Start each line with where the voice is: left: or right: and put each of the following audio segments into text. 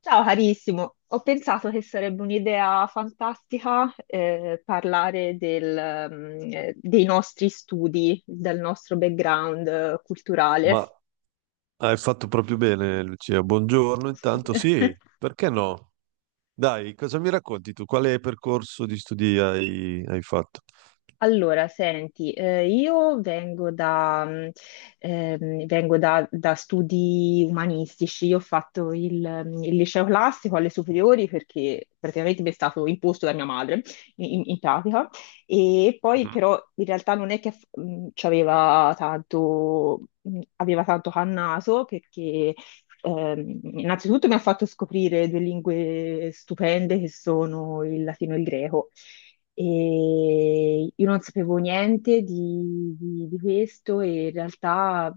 left: Ciao carissimo, ho pensato che sarebbe un'idea fantastica parlare dei nostri studi, del nostro background culturale.
right: Ma hai fatto proprio bene, Lucia. Buongiorno, intanto sì, perché no? Dai, cosa mi racconti tu? Quale percorso di studi hai fatto?
left: Allora, senti, io vengo da studi umanistici, io ho fatto il liceo classico alle superiori perché praticamente mi è stato imposto da mia madre, in pratica, e poi
right: Mhm.
left: però in realtà non è che ci aveva aveva tanto cannato perché innanzitutto mi ha fatto scoprire due lingue stupende che sono il latino e il greco. E io non sapevo niente di questo e in realtà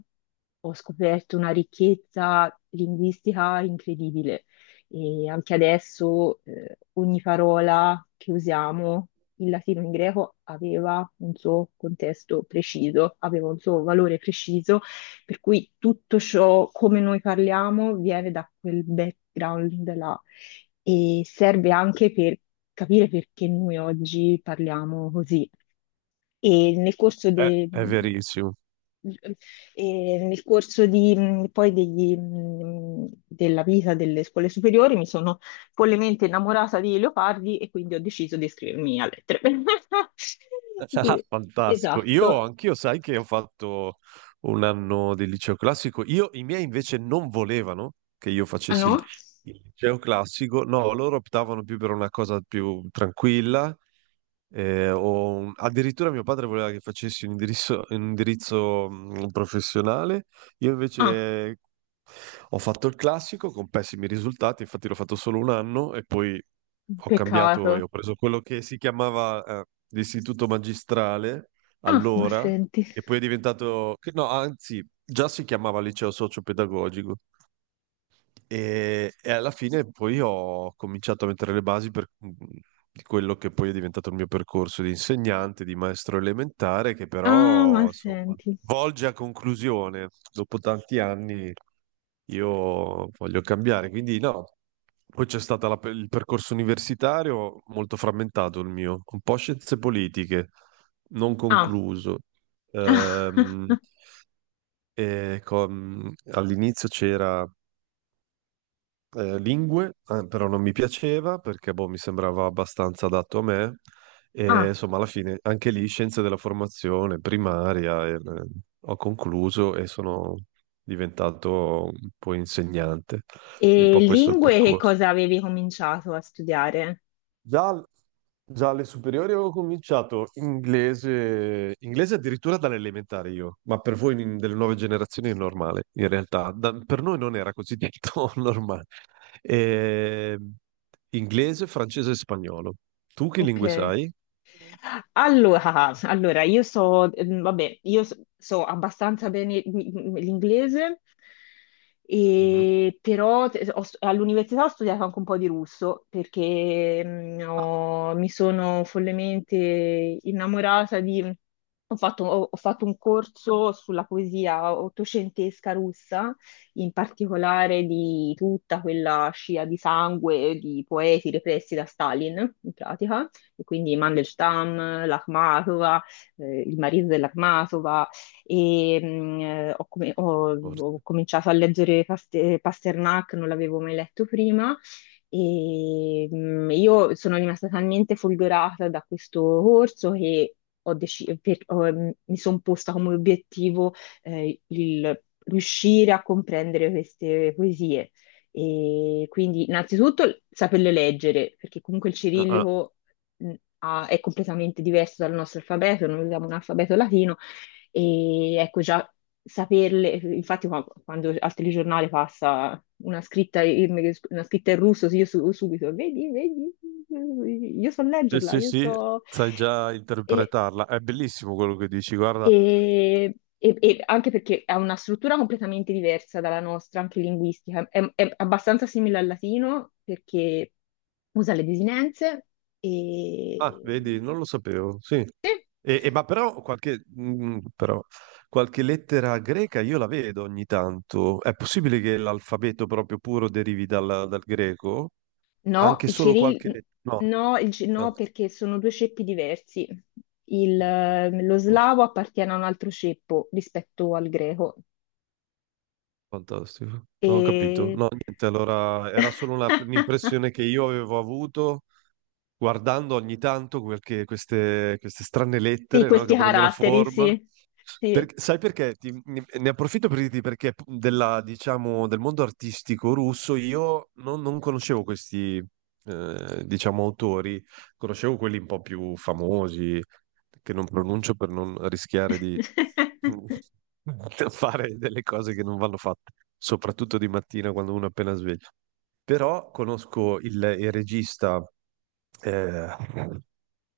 left: ho scoperto una ricchezza linguistica incredibile. E anche adesso, ogni parola che usiamo in latino e in greco aveva un suo contesto preciso, aveva un suo valore preciso per cui tutto ciò, come noi parliamo, viene da quel background là e serve anche per capire perché noi oggi parliamo così. E nel corso, de-
right: È verissimo.
left: e nel corso della vita delle scuole superiori mi sono follemente innamorata di leopardi e quindi ho deciso di iscrivermi a lettere.
right: Ah, fantastico. Io
left: Esatto.
right: anch'io, sai che ho fatto un anno di liceo classico. Io, i miei invece non volevano che io
left: Ah
right: facessi il
left: no?
right: il liceo classico. No, loro optavano più per una cosa più tranquilla. Addirittura mio padre voleva che facessi un indirizzo, professionale. Io
left: Ah,
right: invece ho fatto il classico con pessimi risultati, infatti l'ho fatto solo un anno e poi ho cambiato e
left: peccato.
right: ho preso quello che si chiamava l'istituto magistrale
left: Ah, ma
right: allora,
left: senti.
right: che poi è diventato, che no, anzi, già si chiamava liceo socio-pedagogico e alla fine poi ho cominciato a mettere le basi di quello che poi è diventato il mio percorso di insegnante, di maestro elementare, che
left: Ah, ma
right: però, insomma,
left: senti.
right: volge a conclusione. Dopo tanti anni io voglio cambiare, quindi no. Poi c'è stato il percorso universitario molto frammentato il mio, un po' scienze politiche, non
left: Ah,
right: concluso. Ehm, All'inizio c'era lingue, però non mi piaceva perché boh, mi sembrava abbastanza adatto a me. E
left: ah.
right: insomma, alla fine anche lì scienze della formazione primaria e, ho concluso e sono diventato un po' insegnante. Un
left: E
right: po' questo è il
left: lingue che
right: percorso.
left: cosa avevi cominciato a studiare?
right: Già, già alle superiori avevo cominciato inglese, inglese addirittura dall'elementare io, ma per voi delle nuove generazioni è normale, in realtà. Per noi non era così detto normale. Eh, Inglese, francese e spagnolo. Tu che
left: Ok.
right: lingue sai?
left: Allora, allora, vabbè, so abbastanza bene l'inglese,
right: Mhm.
left: e però all'università ho studiato anche un po' di russo perché
right: Ah,
left: mi sono follemente innamorata di... ho fatto un corso sulla poesia ottocentesca russa, in particolare di tutta quella scia di sangue di poeti repressi da Stalin, in pratica e quindi Mandelstam, l'Akhmatova, il marito dell'Akhmatova, e
right: forse.
left: ho cominciato a leggere Pasternak, non l'avevo mai letto prima, e io sono rimasta talmente folgorata da questo corso che ho deci- per- ho- mm, mi sono posta come obiettivo il riuscire a comprendere queste poesie. E quindi innanzitutto saperle leggere, perché comunque il
right: Ah, ah.
left: cirillico mh, è completamente diverso dal nostro alfabeto, noi usiamo un alfabeto latino e ecco già saperle, infatti quando al telegiornale passa una scritta in russo, sì, io subito, vedi, vedi, io so leggerla,
right: Sì,
left: io
right: sì,
left: so...
right: sai già
left: E,
right: interpretarla. È bellissimo quello che dici, guarda.
left: e- e anche perché ha una struttura completamente diversa dalla nostra, anche linguistica. È abbastanza simile al latino perché usa le desinenze
right: Ah,
left: e,
right: vedi, non lo sapevo, sì. E ma però qualche, però qualche lettera greca io la vedo ogni tanto. È possibile che l'alfabeto proprio puro derivi dal, dal greco?
left: no,
right: Anche
left: il
right: solo
left: Cyril,
right: qualche lettera? No.
left: no,
right: Ah, a
left: no, perché sono due ceppi diversi. Lo
right: posto.
left: slavo appartiene a un altro ceppo rispetto al greco.
right: Fantastico. Ho capito.
left: E...
right: No, niente, allora era solo un'impressione che io avevo avuto guardando ogni tanto queste strane
left: Sì,
right: lettere, no, che
left: questi
right: prendono
left: caratteri,
right: forma.
left: sì. Sì.
right: Sai perché? Ne approfitto per dirti perché della, diciamo, del mondo artistico russo io non conoscevo questi, diciamo, autori, conoscevo quelli un po' più famosi, che non pronuncio per non rischiare di fare delle cose che non vanno fatte, soprattutto di mattina quando uno è appena sveglio. Però conosco il regista eh,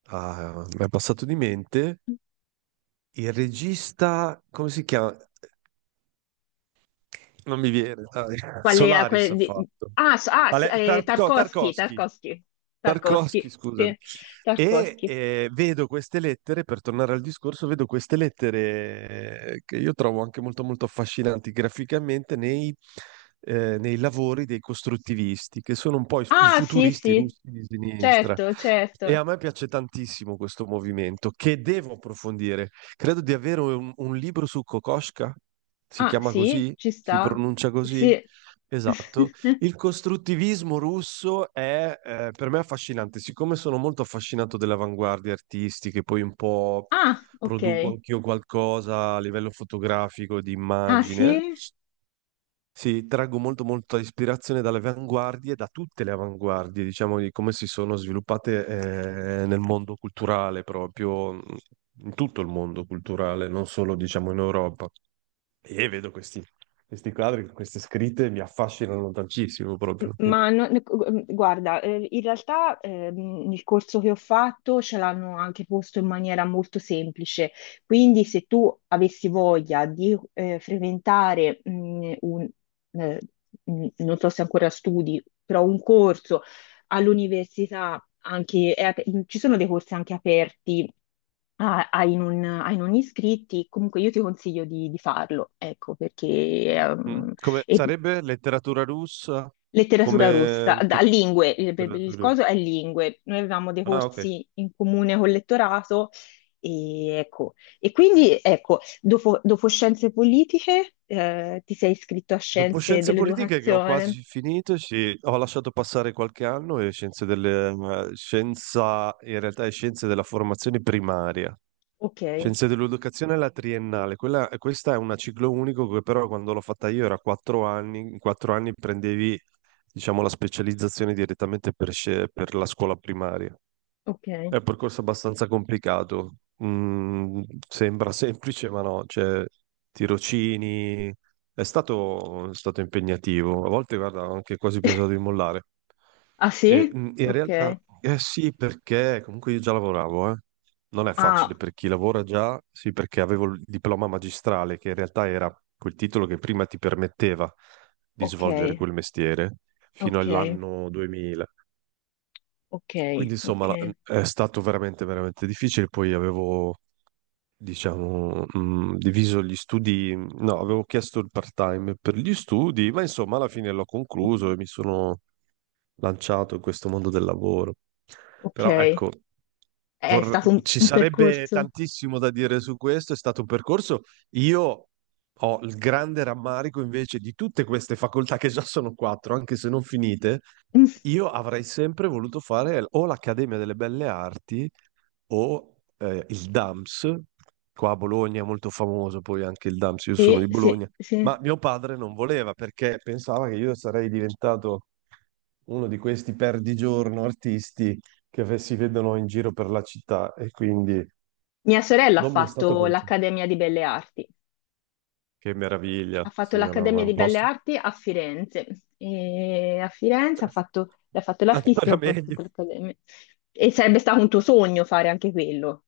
right: ah, mi è passato di mente il regista, come si chiama? Non mi viene, dai.
left: Qual è?
right: Solaris ha fatto.
left: Ah, ah, sì,
right: Ale- Tarko-
left: Tarkovsky,
right: Tarkovsky,
left: Tarkovsky,
right: Tarkovsky,
left: Tarkovsky,
right: scusami.
left: sì,
right: E
left: Tarkovsky.
right: vedo queste lettere, per tornare al discorso, vedo queste lettere che io trovo anche molto molto affascinanti graficamente nei, nei lavori dei costruttivisti, che sono un po' i
left: Ah, sì,
right: futuristi
left: sì,
right: russi di sinistra.
left: certo,
right: E
left: certo.
right: a me piace tantissimo questo movimento, che devo approfondire. Credo di avere un libro su Kokoschka, si
left: Ah,
right: chiama
left: sì,
right: così?
left: ci
right: Si
left: sta.
right: pronuncia così?
left: Sì.
right: Esatto, il costruttivismo russo è per me affascinante, siccome sono molto affascinato delle avanguardie artistiche, poi un po'
left: Ah, ok.
right: produco anch'io qualcosa a livello fotografico, di
left: Ah,
right: immagine,
left: sì?
right: sì, traggo molto molta ispirazione dalle avanguardie, da tutte le avanguardie, diciamo, di come si sono sviluppate nel mondo culturale proprio, in tutto il mondo culturale, non solo diciamo in Europa. E vedo questi, questi quadri, queste scritte mi affascinano tantissimo proprio. Sì.
left: Ma guarda, in realtà il corso che ho fatto ce l'hanno anche posto in maniera molto semplice, quindi se tu avessi voglia di frequentare un, eh, non so se ancora studi, però un corso all'università, anche, è ci sono dei corsi anche aperti ah, hai non, ai non iscritti, comunque io ti consiglio di farlo, ecco, perché
right: Mm?
left: ehm,
right: Come
left: e
right: sarebbe letteratura russa?
left: letteratura rossa,
right: Come
left: da,
right: che
left: lingue, il
right: letteratura.
left: coso è lingue, noi avevamo dei
right: Ah, ok.
left: corsi in comune col lettorato e, ecco, e quindi ecco, dopo scienze politiche ti sei iscritto a
right: Dopo
left: scienze
right: scienze politiche che ho
left: dell'educazione,
right: quasi finito, sì, ho lasciato passare qualche anno e in realtà è scienze della formazione primaria,
left: ok,
right: scienze dell'educazione alla triennale. Questa è una ciclo unico che però quando l'ho fatta io era 4 anni, in 4 anni prendevi, diciamo, la specializzazione direttamente per per la scuola primaria.
left: ok,
right: È un percorso abbastanza complicato. Mm, Sembra semplice, ma no, cioè, tirocini. È stato impegnativo. A volte, guarda, ho anche quasi pensato di mollare.
left: ah
right: E,
left: sì?
right: in realtà,
left: Ok,
right: eh sì, perché comunque io già lavoravo, eh. Non è facile
left: ah,
right: per chi lavora già, sì, perché avevo il diploma magistrale, che in realtà era quel titolo che prima ti permetteva di
left: ok,
right: svolgere quel mestiere fino
left: ok,
right: all'anno 2000.
left: ok,
right: Quindi
left: ok,
right: insomma è stato veramente veramente difficile, poi avevo diciamo diviso gli studi, no, avevo chiesto il part-time per gli studi, ma insomma alla fine l'ho
left: ok.
right: concluso e mi sono lanciato in questo mondo del lavoro.
left: Ok,
right: Però
left: è
right: ecco,
left: stato
right: ci
left: un
right: sarebbe
left: percorso.
right: tantissimo da dire su questo, è stato un percorso. Io ho il grande rammarico invece di tutte queste facoltà che già sono quattro, anche se non finite
left: Mm,
right: io avrei sempre voluto fare o l'Accademia delle Belle Arti o il DAMS, qua a Bologna è molto famoso poi anche il DAMS, io sono
left: sì,
right: di
left: sì,
right: Bologna, ma
left: sì.
right: mio padre non voleva perché pensava che io sarei diventato uno di questi perdigiorno artisti che si vedono in giro per la città e quindi
left: Mia sorella ha
right: non mi è stato
left: fatto
right: concesso.
left: l'Accademia di Belle Arti.
right: Che
left: Ha
right: meraviglia, sì,
left: fatto
right: no, ma è
left: l'Accademia
right: un
left: di Belle
right: posto.
left: Arti a Firenze. E a Firenze
right: Cioè,
left: ha fatto
right: ancora
left: l'artistico, poi ha
right: meglio.
left: fatto l'Accademia. E sarebbe stato un tuo sogno fare anche quello,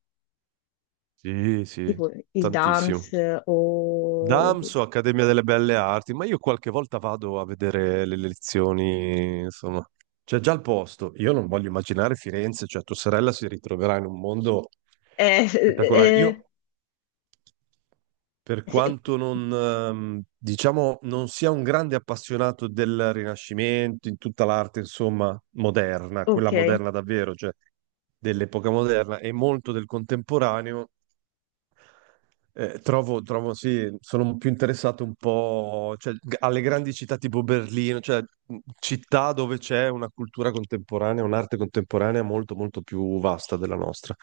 right: Sì, sì,
left: tipo il
right: tantissimo.
left: dance o...
right: Damso, Accademia delle Belle Arti, ma io qualche volta vado a vedere le lezioni, insomma, c'è già il posto. Io non voglio immaginare Firenze, cioè tua sorella si ritroverà in un mondo
left: Eh,
right: spettacolare.
left: eh,
right: Io, per
left: sì.
right: quanto non, diciamo, non sia un grande appassionato del Rinascimento, in tutta l'arte, insomma, moderna, quella
left: Ok,
right: moderna davvero, cioè dell'epoca moderna e molto del contemporaneo, trovo, sì, sono più interessato un po', cioè, alle grandi città tipo Berlino, cioè città dove c'è una cultura contemporanea, un'arte contemporanea molto, molto più vasta della nostra,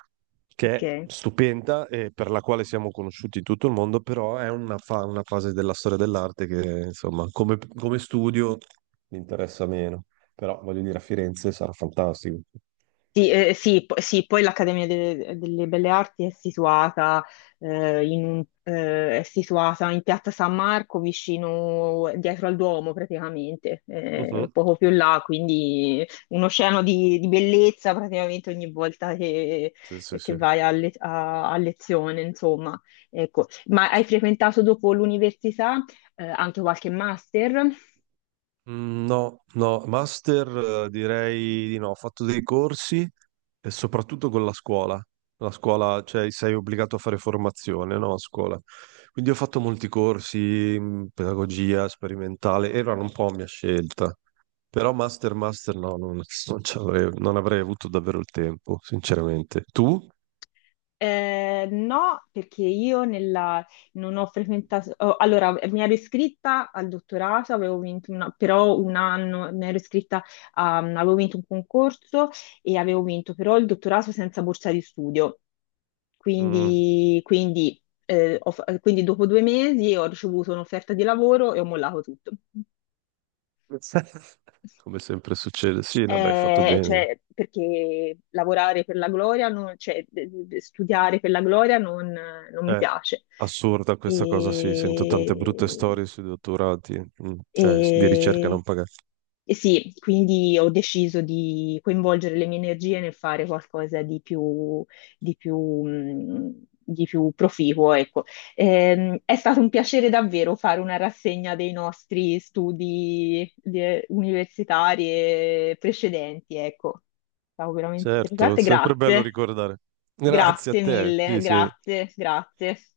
right: che è
left: ok.
right: stupenda e per la quale siamo conosciuti in tutto il mondo, però è una, una fase della storia dell'arte che, insomma, come, come studio mi interessa meno. Però, voglio dire, a Firenze sarà fantastico.
left: Sì, sì, sì, poi l'Accademia delle Belle Arti è situata, è situata in Piazza San Marco, vicino, dietro al Duomo praticamente,
right: Mhm.
left: poco più là, quindi un oceano di bellezza praticamente ogni volta
right: Sì, sì,
left: che
right: sì.
left: vai a, a lezione, insomma. Ecco. Ma hai frequentato dopo l'università, anche qualche master?
right: No, no, master direi di no, ho fatto dei corsi e soprattutto con la scuola. La scuola, cioè sei obbligato a fare formazione, no, a scuola. Quindi ho fatto molti corsi, pedagogia sperimentale, erano un po' a mia scelta. Però master, master no, non, non, ci avrei, non avrei avuto davvero il tempo, sinceramente. Tu?
left: No, perché io non ho frequentato, oh, allora mi ero iscritta al dottorato, avevo vinto una- però un anno mi ero iscritta, avevo vinto un concorso e avevo vinto però il dottorato senza borsa di studio,
right: Mm,
left: quindi dopo due mesi ho ricevuto un'offerta di lavoro e ho mollato tutto.
right: Come sempre succede. Sì, vabbè, hai fatto bene.
left: Cioè, perché lavorare per la gloria, cioè, studiare per la gloria non, non mi
right: È
left: piace.
right: assurda questa cosa, sì, sento tante brutte
left: E,
right: storie sui dottorati, cioè di ricerca non
left: e-
right: pagata.
left: e sì, quindi ho deciso di coinvolgere le mie energie nel fare qualcosa di più, di più, di più proficuo, ecco. È stato un piacere davvero fare una rassegna dei nostri studi universitari e precedenti, ecco. È stato veramente
right: Certo, è
left: interessante,
right: sempre bello
left: grazie,
right: ricordare. Grazie a
left: grazie
right: te, sì,
left: mille,
right: sì.
left: grazie, grazie.